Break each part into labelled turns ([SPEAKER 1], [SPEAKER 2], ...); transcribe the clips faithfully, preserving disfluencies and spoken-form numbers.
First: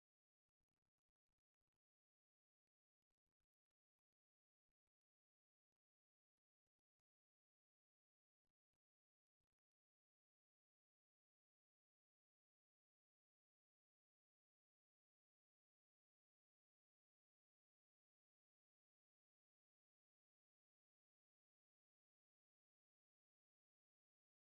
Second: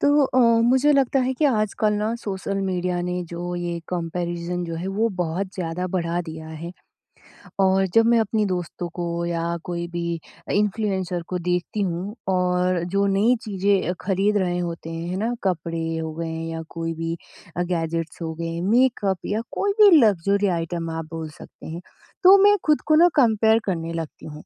[SPEAKER 1] तो अ, मुझे लगता है कि आजकल ना सोशल मीडिया ने जो ये कंपैरिजन जो है वो बहुत ज़्यादा बढ़ा दिया है। और जब मैं अपनी दोस्तों को या कोई भी इन्फ्लुएंसर को देखती हूँ और जो नई चीज़ें खरीद रहे होते हैं है ना, कपड़े हो गए या कोई भी गैजेट्स हो गए, मेकअप या कोई भी लग्जरी आइटम आप बोल सकते हैं, तो मैं खुद को ना कंपेयर करने लगती हूँ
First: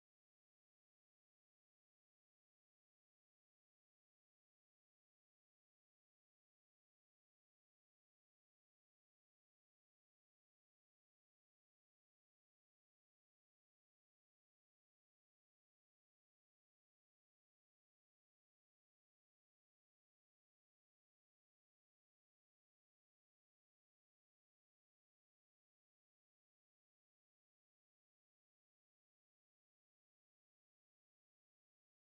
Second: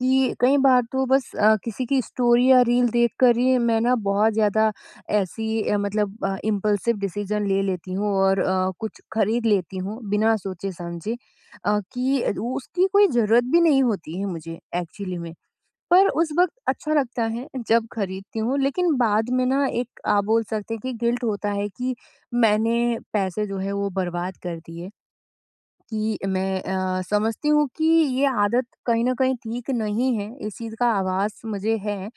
[SPEAKER 1] कि कई बार तो बस अ, किसी की स्टोरी या रील देखकर ही मैं ना बहुत ज़्यादा ऐसी अ, मतलब अ, इम्पल्सिव डिसीजन ले लेती हूँ और अ, कुछ खरीद लेती हूँ बिना सोचे समझे अ, कि उसकी कोई ज़रूरत भी नहीं होती है मुझे एक्चुअली में। पर उस वक़्त अच्छा लगता है जब खरीदती हूँ, लेकिन बाद में ना एक आप बोल सकते हैं कि गिल्ट होता है कि मैंने पैसे जो है वो बर्बाद कर दिए। कि मैं अ, समझती हूँ कि ये आदत कहीं न कहीं ठीक नहीं है, इस चीज़ का आभास मुझे है,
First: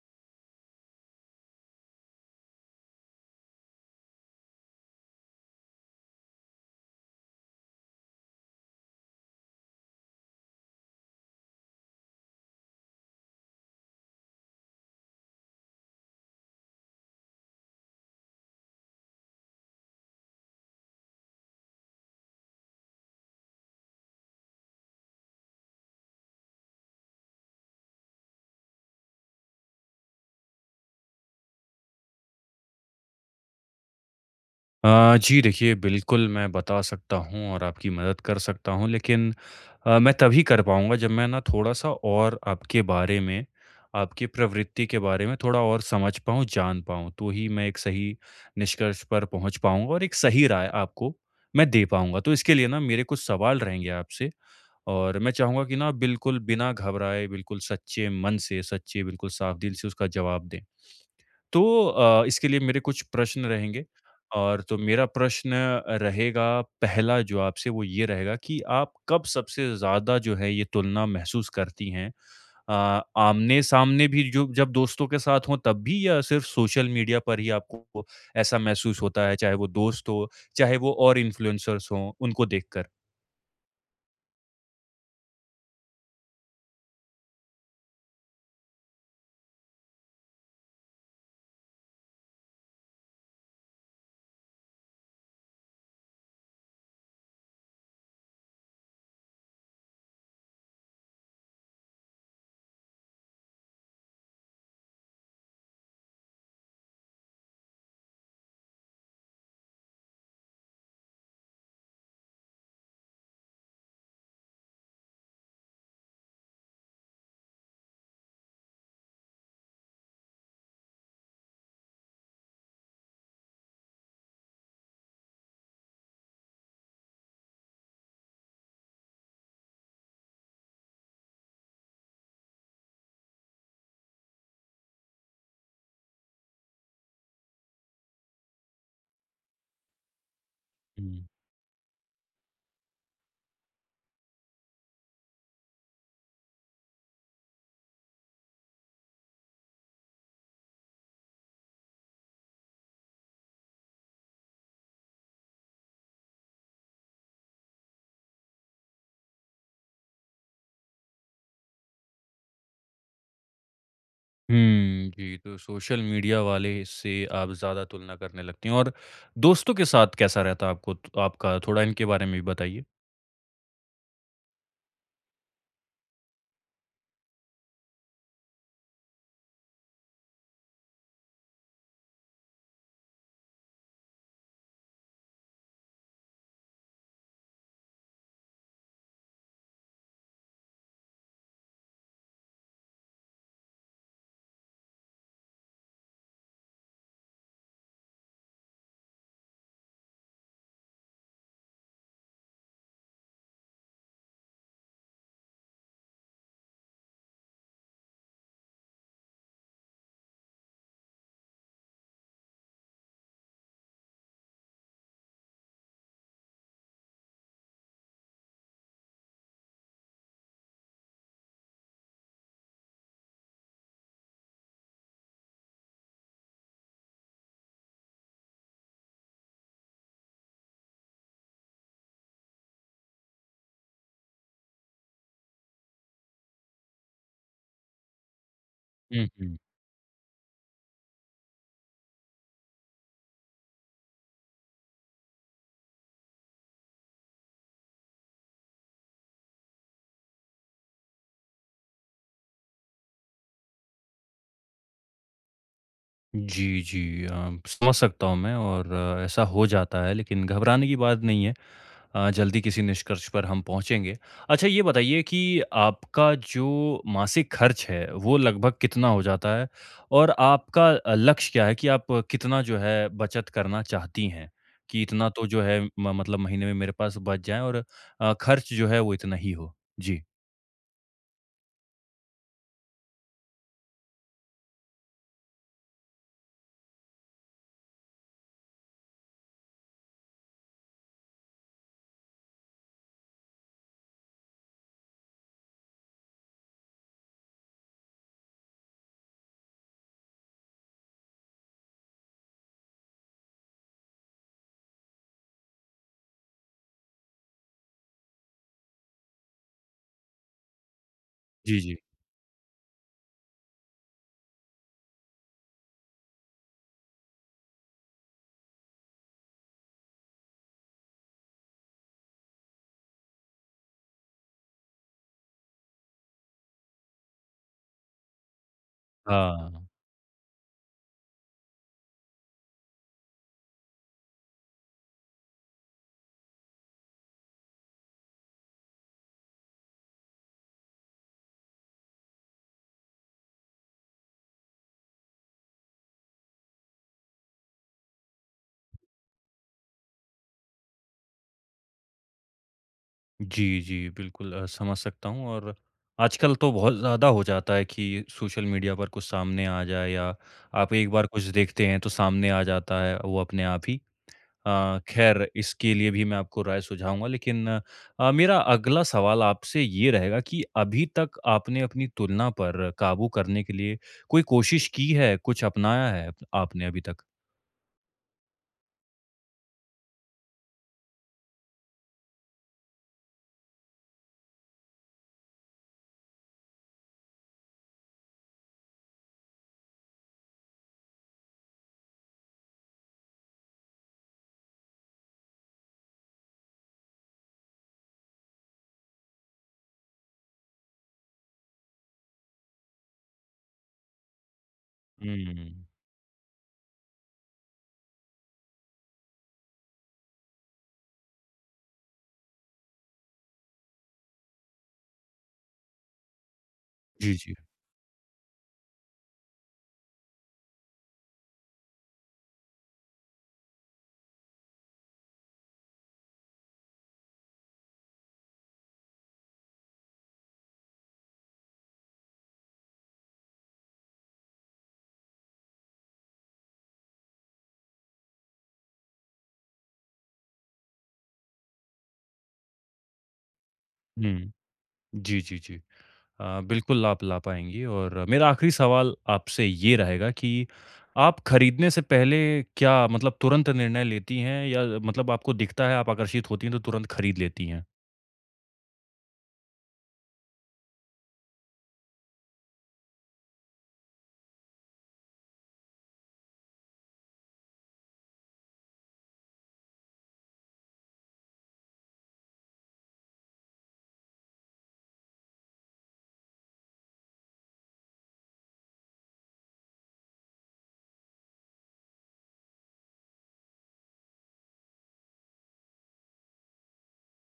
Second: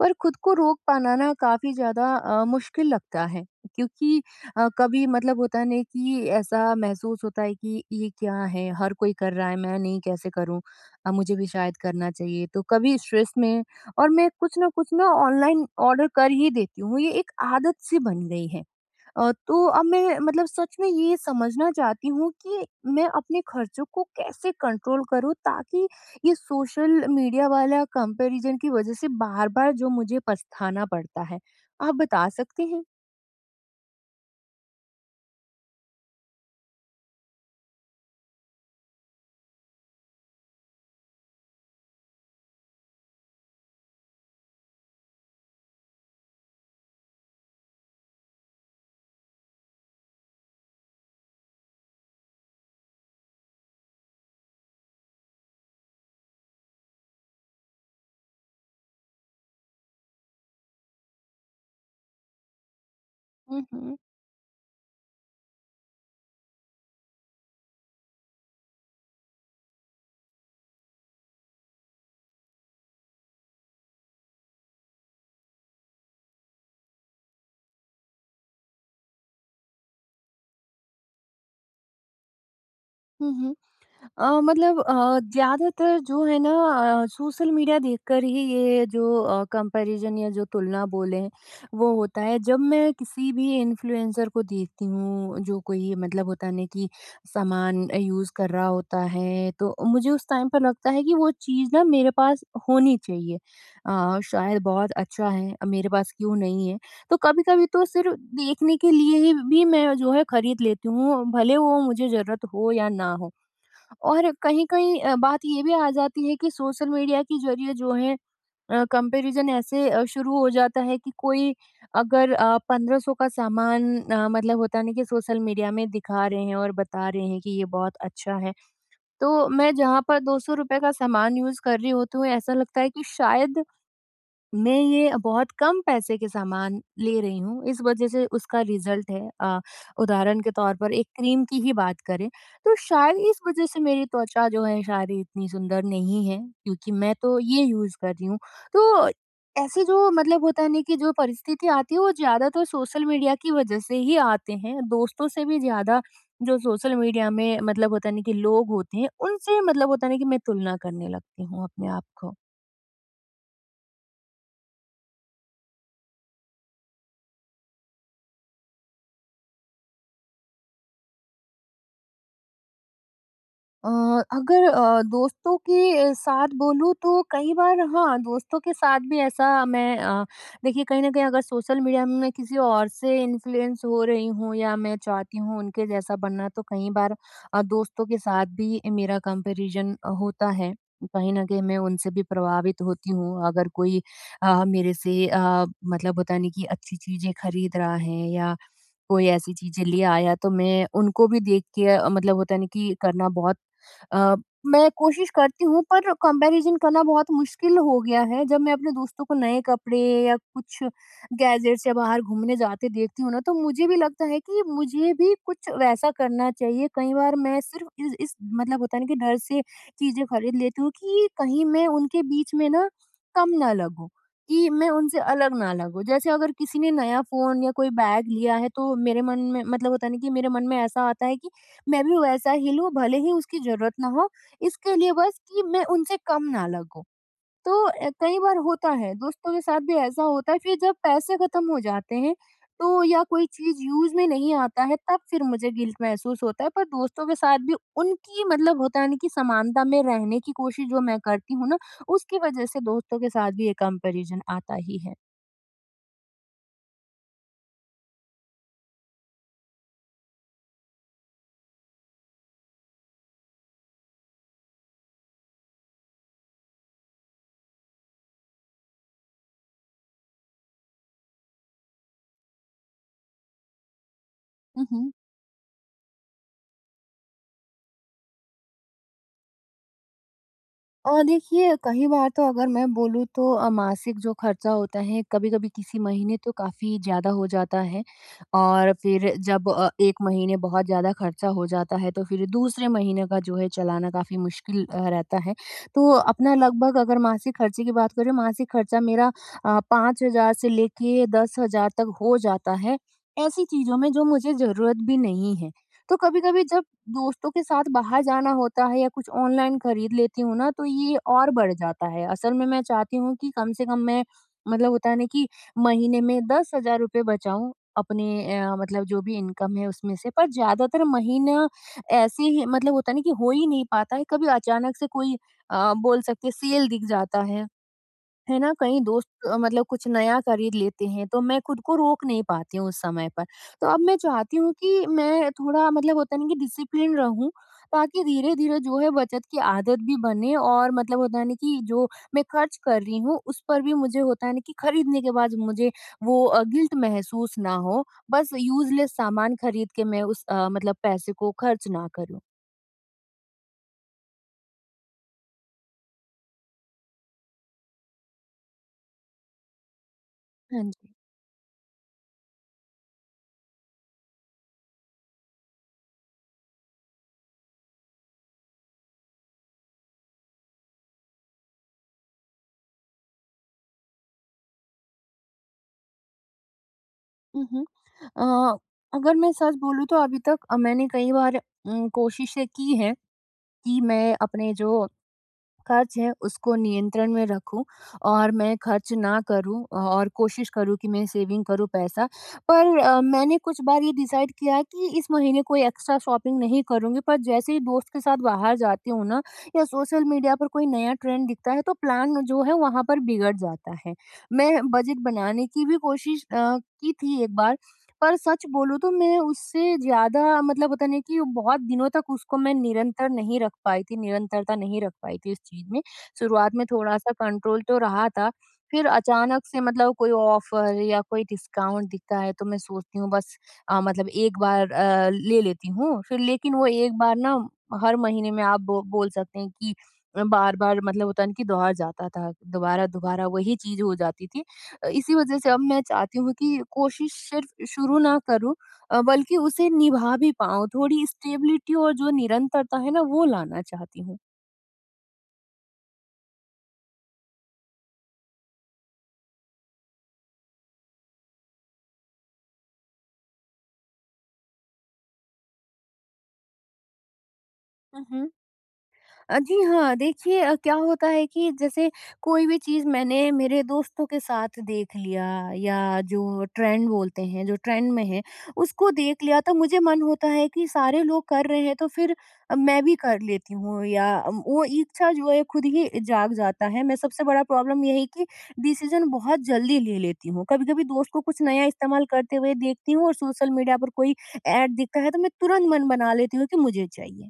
[SPEAKER 1] पर खुद को रोक पाना ना काफ़ी ज़्यादा अ, मुश्किल लगता है। क्योंकि अ, कभी मतलब होता नहीं कि ऐसा महसूस होता है कि ये क्या है? हर कोई कर रहा है, मैं नहीं कैसे करूँ? अ, मुझे भी शायद करना चाहिए। तो कभी स्ट्रेस में और मैं कुछ न कुछ ना ऑनलाइन ऑर्डर कर ही देती हूँ, ये एक आदत-सी बन गई है। अ, तो अब मैं मतलब सच में ये समझना चाहती हूँ कि मैं अपने खर्चों को कैसे कंट्रोल करूँ, ताकि ये सोशल मीडिया वाला कंपैरिजन की वजह से बार-बार जो मुझे पछताना पड़ता है। आप बता सकते हैं?
[SPEAKER 2] अ, जी देखिए, बिल्कुल मैं बता सकता हूँ और आपकी मदद कर सकता हूँ लेकिन अ, मैं तभी कर पाऊँगा जब मैं ना थोड़ा-सा और आपके बारे में, आपकी प्रवृत्ति के बारे में थोड़ा और समझ पाऊँ, जान पाऊँ, तो ही मैं एक सही निष्कर्ष पर पहुँच पाऊँगा और एक सही राय आपको मैं दे पाऊँगा। तो इसके लिए ना मेरे कुछ सवाल रहेंगे आपसे और मैं चाहूँगा कि ना बिल्कुल बिना घबराए, बिल्कुल सच्चे मन से, सच्चे बिल्कुल साफ दिल से उसका जवाब दें। तो अ, इसके लिए मेरे कुछ प्रश्न रहेंगे
[SPEAKER 1] हुँ,
[SPEAKER 2] और तो मेरा प्रश्न रहेगा पहला जो आपसे वो ये रहेगा कि आप कब सबसे ज़्यादा जो है ये तुलना महसूस करती हैं? अ, आमने-सामने भी जो जब दोस्तों के साथ हों तब भी या सिर्फ सोशल मीडिया पर ही आपको ऐसा महसूस होता है, चाहे वो दोस्त हो, चाहे वो और इन्फ्लुएंसर्स हों, उनको देखकर?
[SPEAKER 1] हुँ। अ, मतलब अ, ज़्यादातर जो है ना, अ, सोशल मीडिया देखकर ही ये जो कंपैरिजन या जो तुलना बोलें वो होता है। जब मैं किसी भी इन्फ्लुएंसर को देखती हूँ जो कोई मतलब होता है ना कि सामान यूज़ कर रहा होता है, तो मुझे उस टाइम पर लगता है कि वो चीज़ ना मेरे पास होनी चाहिए। अ, शायद बहुत अच्छा है, अ, मेरे पास क्यों नहीं है? तो कभी-कभी तो सिर्फ़ देखने के लिए ही भी मैं जो है खरीद लेती हूँ, भले वो मुझे ज़रूरत हो या ना हो। और कहीं-कहीं अ, बात ये भी आ जाती है कि सोशल मीडिया के ज़रिए जो है अ, कंपैरिज़न ऐसे अ, शुरू हो जाता है कि कोई अगर अ, 1500 का सामान, अ, मतलब होता है ना कि सोशल मीडिया में दिखा रहे हैं और बता रहे हैं कि ये बहुत अच्छा है। तो मैं जहाँ पर ₹दो सौ रुपए का सामान यूज़ कर रही होती हूँ, ऐसा लगता है कि शायद मैं ये बहुत कम पैसे के सामान ले रही हूँ, इस वजह से उसका रिज़ल्ट है। अ, उदाहरण के तौर पर एक
[SPEAKER 2] हुँ।
[SPEAKER 1] क्रीम की ही बात करें, तो शायद इस वजह से मेरी त्वचा जो है शायद ये इतनी सुंदर नहीं है, क्योंकि मैं तो ये यूज़ कर रही हूँ। तो ऐसे जो मतलब होता है ना कि जो परिस्थिति आती है, वो ज़्यादातर सोशल मीडिया की वजह से ही आते हैं, दोस्तों से भी ज़्यादा जो सोशल मीडिया में मतलब होता है ना कि लोग होते हैं, उनसे मतलब होता है ना कि मैं तुलना करने लगती हूँ अपने आप को।
[SPEAKER 2] हुँ, जी, तो सोशल मीडिया वाले से आप ज़्यादा तुलना करने लगती हैं और दोस्तों के साथ कैसा रहता है आपको त आपका? थोड़ा इनके बारे में भी बताइए।
[SPEAKER 1] अ, अगर अ, दोस्तों के अ, साथ बोलूँ तो कई बार हाँ, दोस्तों के साथ भी ऐसा मैं अ, देखिए, कहीं न कहीं अगर सोशल मीडिया में मैं किसी और से इन्फ्लुएंस हो रही हूँ या मैं चाहती हूँ उनके जैसा बनना, तो कई बार अ, दोस्तों के साथ भी मेरा कंपैरिजन अ, होता है। कहीं न कहीं मैं उनसे भी प्रभावित होती हूँ। अगर कोई अ, मेरे से अ, मतलब होता नहीं कि अच्छी चीज़ें खरीद रहा है या कोई ऐसी चीज़ें ले आया, तो मैं उनको भी देख के अ, मतलब होता नहीं कि करना बहुत अ, मैं कोशिश करती हूँ, पर कंपैरिजन करना बहुत मुश्किल हो गया है। जब मैं अपने दोस्तों को नए कपड़े या कुछ गैजेट्स या बाहर घूमने जाते देखती हूँ ना, तो मुझे भी लगता है कि मुझे भी कुछ वैसा करना चाहिए। कई बार मैं सिर्फ़ इस इस मतलब होता है ना कि डर से चीज़ें खरीद लेती हूँ कि कहीं मैं उनके बीच में ना कम ना लगूँ, कि मैं उनसे अलग ना लगूँ। जैसे अगर किसी ने नया फ़ोन या कोई बैग लिया है तो मेरे मन में मतलब होता है ना कि मेरे मन में ऐसा आता है कि मैं भी वैसा ही लूँ, भले ही उसकी ज़रूरत ना हो, इसके लिए बस कि मैं उनसे कम ना लगूँ। तो अ, कई बार होता है,
[SPEAKER 2] हुँ,
[SPEAKER 1] दोस्तों
[SPEAKER 2] हुँ।
[SPEAKER 1] के साथ भी ऐसा होता है, फिर जब पैसे ख़त्म हो जाते हैं, तो या कोई चीज़ यूज़ में नहीं आता है, तब फिर मुझे गिल्ट महसूस होता है। पर दोस्तों के साथ भी उनकी मतलब होता है ना कि समानता में रहने की कोशिश जो मैं करती हूँ ना, उसकी वजह से दोस्तों के साथ भी ये कंपैरिज़न आता ही है।
[SPEAKER 2] जी, जी, अ, समझ सकता हूँ मैं और आ, ऐसा हो जाता है लेकिन घबराने की बात नहीं है। अ, जल्दी किसी निष्कर्ष पर हम पहुँचेंगे। अच्छा ये बताइए कि आपका जो मासिक खर्च है, वो लगभग कितना हो जाता है? और आपका अ, लक्ष्य क्या है कि आप कितना जो है बचत करना चाहती हैं?
[SPEAKER 1] हुँ,
[SPEAKER 2] कि
[SPEAKER 1] हुँ।
[SPEAKER 2] इतना तो जो है म मतलब महीने में मेरे पास बच जाए और अ, खर्च जो है वो इतना ही हो? जी।
[SPEAKER 1] और देखिए कई बार तो अगर मैं बोलूँ तो अ, मासिक जो खर्चा होता है कभी-कभी किसी महीने तो काफ़ी ज़्यादा हो जाता है, और फिर जब अ, एक महीने बहुत ज़्यादा खर्चा हो जाता है, तो फिर दूसरे महीने का जो है चलाना काफ़ी मुश्किल अ, रहता है। तो अपना लगभग अगर मासिक खर्चे की बात करें, मासिक खर्चा मेरा अ, 5,000 से लेके 10,000 तक हो जाता है, ऐसी चीज़ों में जो मुझे ज़रूरत भी नहीं है। तो कभी-कभी जब दोस्तों के साथ बाहर जाना होता है या कुछ ऑनलाइन खरीद लेती हूँ ना, तो ये और बढ़
[SPEAKER 2] जी, जी।
[SPEAKER 1] जाता है। असल में मैं चाहती हूँ कि कम से कम मैं मतलब होता है ना कि महीने में दस हज़ार रुपए बचाऊँ अपने, अ, मतलब जो भी इनकम है उसमें से। पर ज़्यादातर महीना ऐसे ही मतलब होता है ना कि हो ही नहीं पाता है। कभी अचानक से कोई अ, बोल सकते हैं सेल दिख जाता है। है ना, कहीं दोस्त अ, मतलब
[SPEAKER 2] हाँ।
[SPEAKER 1] कुछ नया खरीद लेते हैं तो मैं खुद को रोक नहीं पाती हूँ उस समय पर। तो अब मैं चाहती हूँ कि मैं थोड़ा मतलब होता नहीं कि डिसिप्लिन रहूं, ताकि धीरे धीरे जो है बचत की आदत भी बने और मतलब होता नहीं कि जो मैं खर्च कर रही हूँ उस पर भी मुझे होता है ना कि खरीदने के बाद मुझे वो गिल्ट महसूस ना हो, बस यूजलेस सामान खरीद के मैं उस अ, मतलब पैसे को खर्च ना करूँ।
[SPEAKER 2] जी, जी, बिल्कुल अ, समझ सकता हूँ और आजकल तो बहुत ज़्यादा हो जाता है कि सोशल मीडिया पर कुछ सामने आ जाए या
[SPEAKER 1] हाँ
[SPEAKER 2] आप
[SPEAKER 1] जी।
[SPEAKER 2] एक बार कुछ देखते हैं तो सामने आ जाता है वो अपने आप ही। अ, खैर इसके लिए भी मैं आपको राय सुझाऊँगा लेकिन अ, मेरा अगला सवाल आपसे ये रहेगा कि अभी तक आपने अपनी तुलना पर काबू करने के लिए कोई कोशिश की है, कुछ अपनाया है आपने अभी तक?
[SPEAKER 1] उहुँ। अ, अगर मैं सच बोलूँ तो अभी तक अ, मैंने कई बार उम, कोशिशें की हैं कि मैं अपने जो खर्च है उसको नियंत्रण में रखूँ और मैं खर्च ना करूँ और कोशिश करूँ कि मैं सेविंग करूँ पैसा। पर अ, मैंने कुछ बार ये डिसाइड किया कि इस महीने कोई एक्स्ट्रा शॉपिंग नहीं करूँगी, पर जैसे ही दोस्त के साथ बाहर जाती हूँ ना या सोशल मीडिया पर कोई नया ट्रेंड दिखता है, तो प्लान जो है वहाँ पर बिगड़ जाता है। मैं बजट बनाने
[SPEAKER 2] हुँ।
[SPEAKER 1] की भी कोशिश अ, की थी एक बार। पर सच बोलूँ तो मैं उससे ज़्यादा मतलब होता नहीं कि वो बहुत दिनों तक उसको मैं निरंतर नहीं रख पाई थी, निरंतरता नहीं रख पाई थी इस चीज़ में। शुरुआत में थोड़ा-सा
[SPEAKER 2] जी, जी।
[SPEAKER 1] कंट्रोल तो रहा था, फिर अचानक से मतलब कोई ऑफ़र या कोई डिस्काउंट दिखता है, तो मैं सोचती हूँ बस अ, मतलब एक बार अ, ले लेती हूँ। फिर लेकिन वो एक बार ना हर महीने में आप बो बोल सकते हैं कि बार-बार मतलब होता है ना कि दोहर जाता था, दोबारा-दोबारा वही चीज़ हो जाती थी। इसी वजह से अब मैं चाहती हूँ कि कोशिश सिर्फ शुरू ना करूँ, अ, बल्कि उसे निभा भी पाऊँ। थोड़ी स्टेबिलिटी और जो निरंतरता है ना, वो लाना चाहती
[SPEAKER 2] हुँ। जी, जी, जी। अ, बिल्कुल आप ला पाएँगी और मेरा आखिरी सवाल आपसे ये रहेगा कि आप खरीदने से पहले क्या मतलब तुरंत निर्णय लेती हैं या मतलब आपको दिखता है, आप आकर्षित होती हैं तो तुरंत खरीद लेती हैं?
[SPEAKER 1] हूँ। अ, जी हाँ, देखिए अ, क्या होता है कि जैसे कोई भी चीज़ मैंने मेरे दोस्तों के साथ देख लिया या जो ट्रेंड बोलते हैं, जो ट्रेंड में है, उसको देख लिया, तो मुझे मन होता है कि सारे लोग कर रहे हैं, तो फिर अ, मैं भी कर लेती हूँ या अम, वो इच्छा जो है खुद ही जाग जाता है। मैं सबसे बड़ा प्रॉब्लम यही कि डिसीज़न बहुत जल्दी ले लेती हूँ। कभी-कभी दोस्त को कुछ नया इस्तेमाल करते हुए देखती हूँ और सोशल मीडिया पर कोई ऐड दिखता है, तो मैं तुरंत मन बना लेती हूँ कि मुझे चाहिए।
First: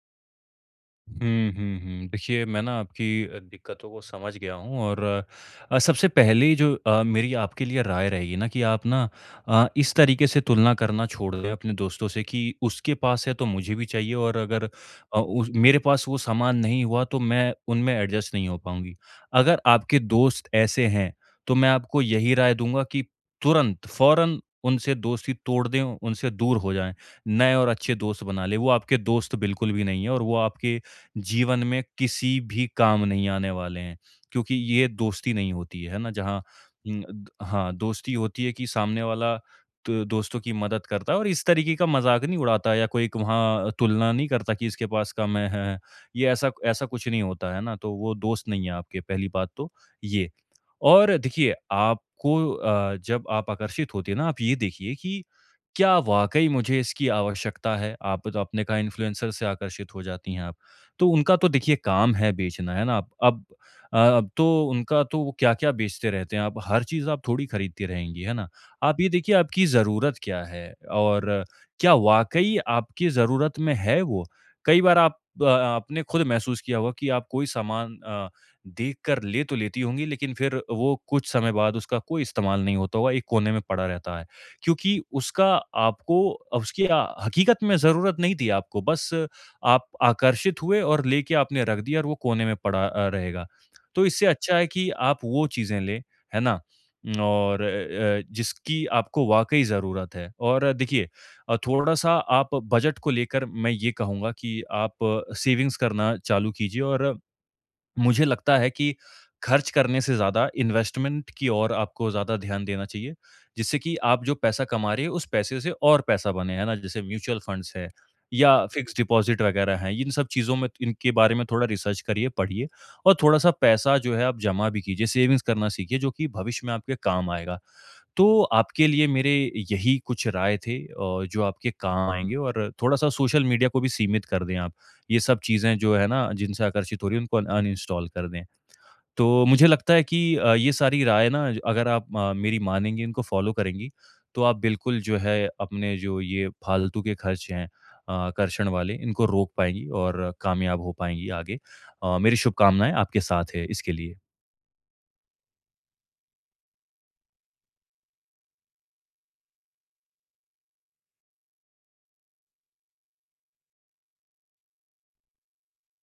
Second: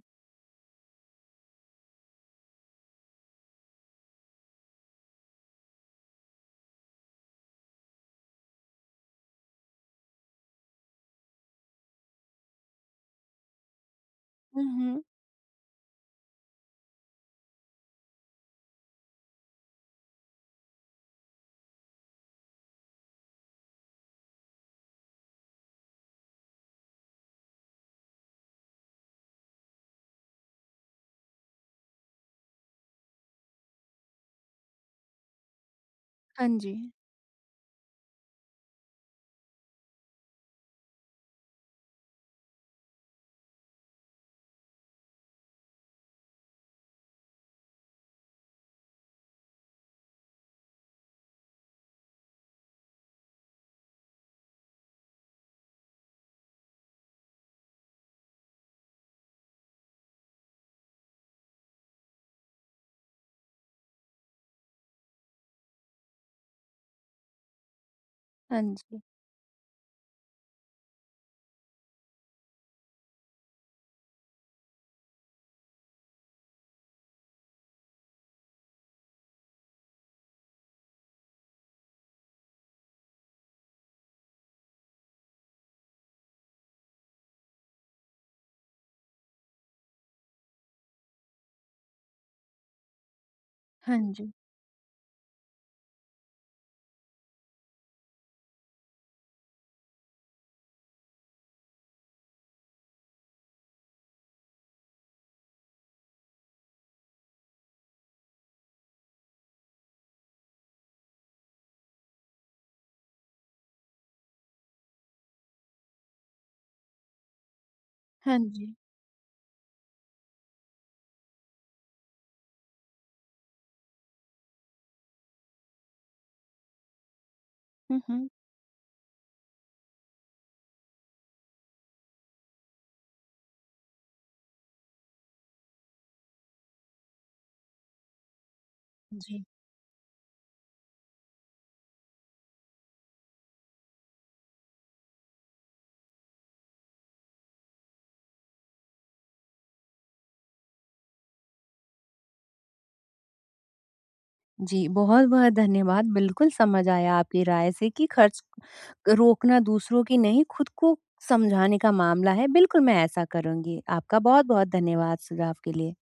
[SPEAKER 2] हुँ, हुँ, हुँ। देखिए, मैं ना आपकी अ, दिक्कतों को समझ गया हूँ और अ, सबसे पहले जो अ, मेरी आपके लिए राय रहेगी ना कि आप ना अ, इस तरीके से तुलना करना छोड़ दें अपने दोस्तों से कि उसके पास है तो मुझे भी चाहिए और अगर
[SPEAKER 1] हुँ, हुँ।
[SPEAKER 2] अ, उस मेरे पास वो सामान नहीं हुआ तो मैं उनमें एडजस्ट नहीं हो पाऊँगी। अगर आपके दोस्त ऐसे हैं, तो मैं आपको यही राय दूँगा कि तुरंत, फ़ौरन उनसे दोस्ती तोड़ दें, उनसे दूर हो जाएँ, नए और अच्छे दोस्त बना लें। वो आपके दोस्त बिल्कुल भी नहीं हैं और वो आपके जीवन में किसी भी काम नहीं आने वाले हैं। क्योंकि ये दोस्ती नहीं होती है, है ना? जहाँ
[SPEAKER 1] हाँ जी।
[SPEAKER 2] उम, द हाँ, दोस्ती होती है कि सामने वाला तो दोस्तों की मदद करता है और इस तरीके का मज़ाक नहीं उड़ाता या कोई एक वहाँ तुलना नहीं करता कि इसके पास कम है है, ये ऐसा ऐसा कुछ नहीं होता है ना? तो वो दोस्त नहीं है आपके पहली बात तो ये। और देखिए आपको अ, जब आप आकर्षित होती है ना आप ये देखिए कि क्या वाक़ई मुझे इसकी आवश्यकता है? आप तो आपने कहा इन्फ्लुएंसर से आकर्षित हो जाती हैं आप। तो उनका तो देखिए काम है बेचना, है ना? अब अब अ, अब तो उनका तो वो क्या-क्या बेचते रहते हैं, अब हर चीज़ आप थोड़ी खरीदती रहेंगी, है ना?
[SPEAKER 1] हाँ
[SPEAKER 2] आप
[SPEAKER 1] जी,
[SPEAKER 2] ये देखिए आपकी ज़रूरत क्या है और क्या वाक़ई आपकी ज़रूरत में है वो? कई बार आप अ, आपने खुद महसूस किया होगा कि आप कोई सामान अ, देख कर ले तो लेती होंगी, लेकिन फिर वो कुछ समय बाद उसका कोई इस्तेमाल नहीं होता होगा, एक कोने में पड़ा रहता है। क्योंकि उसका आपको उसकी अ, हकीकत में ज़रूरत नहीं थी आपको, बस आप आकर्षित हुए और लेके आपने रख दिया और वो कोने में पड़ा अ, रहेगा।
[SPEAKER 1] हाँ
[SPEAKER 2] तो इससे
[SPEAKER 1] जी,
[SPEAKER 2] अच्छा है कि आप वो चीज़ें लें, है ना? और अ, जिसकी आपको वाक़ई ज़रूरत है और देखिए अ, थोड़ा-सा आप बजट को लेकर मैं ये कहूँगा कि आप सेविंग्स करना चालू कीजिए और मुझे लगता है कि खर्च करने से ज़्यादा इन्वेस्टमेंट की ओर आपको ज़्यादा ध्यान देना चाहिए, जिससे कि आप जो पैसा कमा रहे हैं, उस पैसे से और पैसा बने, है ना? जैसे म्यूचुअल फंड्स है
[SPEAKER 1] हाँ
[SPEAKER 2] या
[SPEAKER 1] जी।
[SPEAKER 2] फ़िक्स्ड डिपॉज़िट वगैरह हैं, इन सब चीज़ों में तो इनके बारे में थोड़ा रिसर्च करिए, पढ़िए और थोड़ा-सा पैसा जो है आप जमा भी कीजिए, सेविंग्स करना सीखिए, जो कि भविष्य में आपके काम आएगा।
[SPEAKER 1] हुँ, हुँ।
[SPEAKER 2] तो आपके लिए मेरे यही कुछ राय थे अ, जो आपके काम आएँगे और थोड़ा-सा सोशल मीडिया को भी सीमित कर दें आप। ये सब चीज़ें जो है ना जिनसे आकर्षित हो रही हैं उनको अन अनइंस्टॉल कर दें। तो
[SPEAKER 1] जी,
[SPEAKER 2] मुझे लगता है कि अ, ये सारी राय ना जो- अगर आप अ, मेरी मानेंगी, इनको फ़ॉलो करेंगी, तो आप बिल्कुल जो है अपने जो ये फालतू के खर्च हैं अ, आकर्षण वाले इनको रोक पाएँगी और कामयाब हो पाएँगी आगे। अ, मेरी शुभकामनाएँ आपके साथ है इसके लिए।
[SPEAKER 1] जी, बहुत-बहुत धन्यवाद। बिल्कुल समझ आया आपकी राय से कि खर्च रोकना दूसरों की नहीं, खुद को समझाने का मामला है। बिल्कुल, मैं ऐसा करूँगी। आपका बहुत-बहुत धन्यवाद सुझाव के लिए।